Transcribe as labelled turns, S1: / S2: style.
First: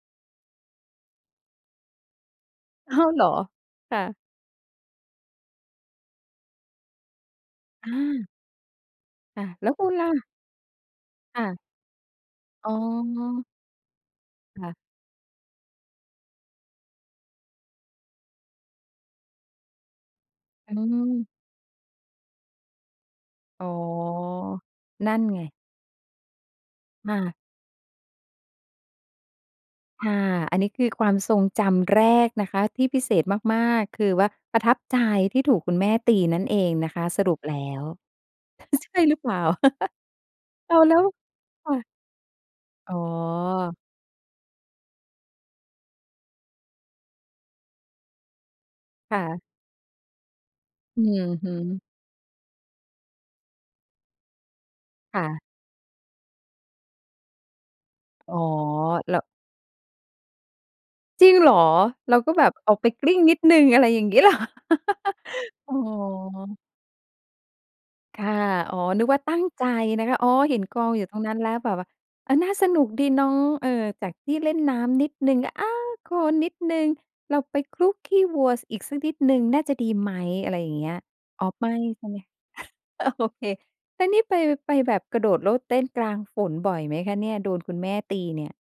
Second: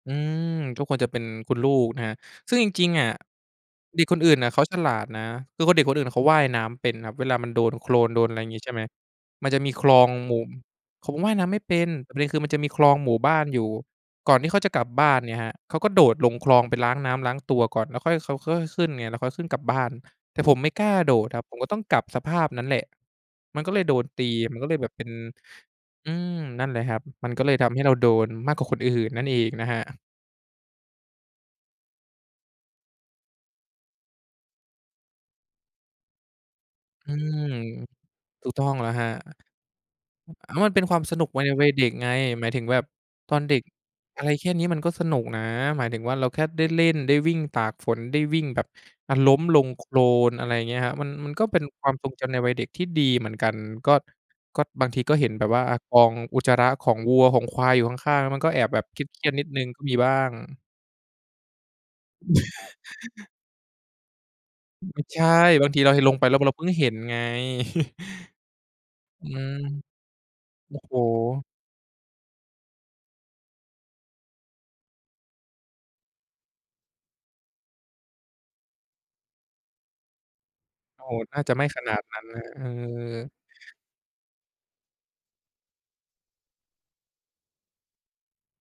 S1: อืม ก็ควรจะเป็นคุณลูกนะครับ ซึ่งจริง
S2: อ้า
S1: ๆ อะ
S2: วเหรอ? ค่
S1: เด็
S2: ะ
S1: กคนอื่นน่ะเขาฉลาดนะ คือคน เด็กคนอื่นเขาว่ายน้ำเป็นครับ เวลามันโดนโค
S2: อ
S1: ลนโด
S2: า
S1: น อะไรอย่างงี้ ใช่ไหม
S2: ค่
S1: ม
S2: ะ
S1: ันจะ
S2: แล
S1: มี
S2: ้ว
S1: ค
S2: คุ
S1: ล
S2: ณ
S1: อ
S2: ล่
S1: ง
S2: ะ?
S1: หมุ่ ผมว่าย
S2: ค
S1: น
S2: ่
S1: ้ำ
S2: ะ
S1: ไม่เป็น ประเด็นคือมันจะมี
S2: อ๋
S1: คลองหมู่บ้า
S2: อ
S1: นอยู่ ก่อนที่เขา
S2: ค
S1: จ
S2: ่
S1: ะ
S2: ะ
S1: กลับบ้านเนี่ยครับ เขาก็โดดลงคลองไปล้างน้ำล้างตัวก่อน แล้วค่อย เขาก็ค่อยขึ้นไง แล้วค่อยขึ้นกลับบ้าน แต่ผมไม่
S2: อื
S1: กล้าโด
S2: ม
S1: ดครับ ผมก็ต้องกลับสภาพนั้นแหละ มั
S2: อ
S1: น
S2: ๋อ
S1: ก็เลยโดนตี มันก็เลยแบบเป็น
S2: นั่นไง
S1: อืม นั่นแหละครับ
S2: ค่
S1: มัน
S2: ะ
S1: ก็เลยทำให้เราโดนมากกว่าคนอื่นนั่นอีกนะครับ
S2: ค่ะ อันนี้คือความทรงจำแรกนะคะ ที่พิเศษมาก ๆ คือว่าประทับใจที่ถูกคุณแม่ตีนั่นเองนะคะ
S1: อื
S2: สรุป
S1: ม
S2: แล้ว
S1: ถูกต้องแ
S2: ใ
S1: ล้
S2: ช
S1: ว
S2: ่
S1: ครับ
S2: หรือเปล่า?
S1: แล้วมั
S2: อ้
S1: นเ
S2: า
S1: ป็
S2: ว
S1: น
S2: แล
S1: คว
S2: ้
S1: าม
S2: ว
S1: สนุกวัย วั
S2: ค
S1: ย
S2: ่
S1: เด
S2: ะ
S1: ็กไง หมายถึงแบบ
S2: อ๋อ
S1: ตอนเด็กอะไรแค่นี้มันก็สนุกนะ หมายถึงว่าเราแค่ได้เล่น ได้วิ่งตากฝน ได้วิ่งแบบ อ่
S2: ค
S1: า
S2: ่
S1: ล้
S2: ะ
S1: มลงโคลน อะไรอย่างเงี้ยครับ
S2: อื
S1: มัน
S2: อ
S1: มันก็
S2: ฮ
S1: เป็น
S2: ึ
S1: ความทรงจำในวัยเด็กที่ดีเหมือนกัน ก็ ก็บางทีก็
S2: ค่
S1: เห็น
S2: ะ
S1: แบบว่า อ่า กองอุจจาระของวัวของควายอยู่ข้าง
S2: อ
S1: ๆ
S2: ๋
S1: ม
S2: อ
S1: ันก็แอบแบบเค
S2: แล้
S1: ร
S2: ว
S1: ียด ๆ นิดหนึ่งก็มีบ้าง
S2: จริงเหรอ เราก็แบบออกไปกลิ้งนิดหนึ่ง อะไรอย่างงี้ เหรอ?
S1: ไม่ใช่ บา
S2: อ
S1: ง
S2: ๋
S1: ทีเราลงไปแล้ว เรา
S2: อ
S1: เพิ่งเห็นไง
S2: ค่ะ อ๋อ นึกว่า
S1: อื
S2: ตั้ง
S1: ม
S2: ใจนะคะ อ๋อ เห็น
S1: โอ
S2: ก
S1: ้
S2: อ
S1: โ
S2: งอยู่ตรงนั้น
S1: ฮ
S2: แล้วแบบว่า เออ น่าสนุกดีเนาะ เออ จากที่เล่นน้ำนิดหนึ่ง อา โคลนิดหนึ่ง เราไปคลุกขี้วัว ส อีกสักนิดหนึ่ง น่าจะดีไหม อะไรอย่างเงี้ย
S1: โอ้โฮ น่
S2: อ
S1: า
S2: ๋อ
S1: จะไ
S2: ไ
S1: ม
S2: ม
S1: ่
S2: ่
S1: ขนา
S2: ใช
S1: ด
S2: ่ไ
S1: น
S2: หม
S1: ั้นนะ เอ
S2: โอ
S1: อ
S2: เค แล้วนี่ไป ไปแบบกระโดดโลดเต้นกลางฝนบ่อยไหมคะเนี่ย โดนคุณแม่ตีเนี่ย?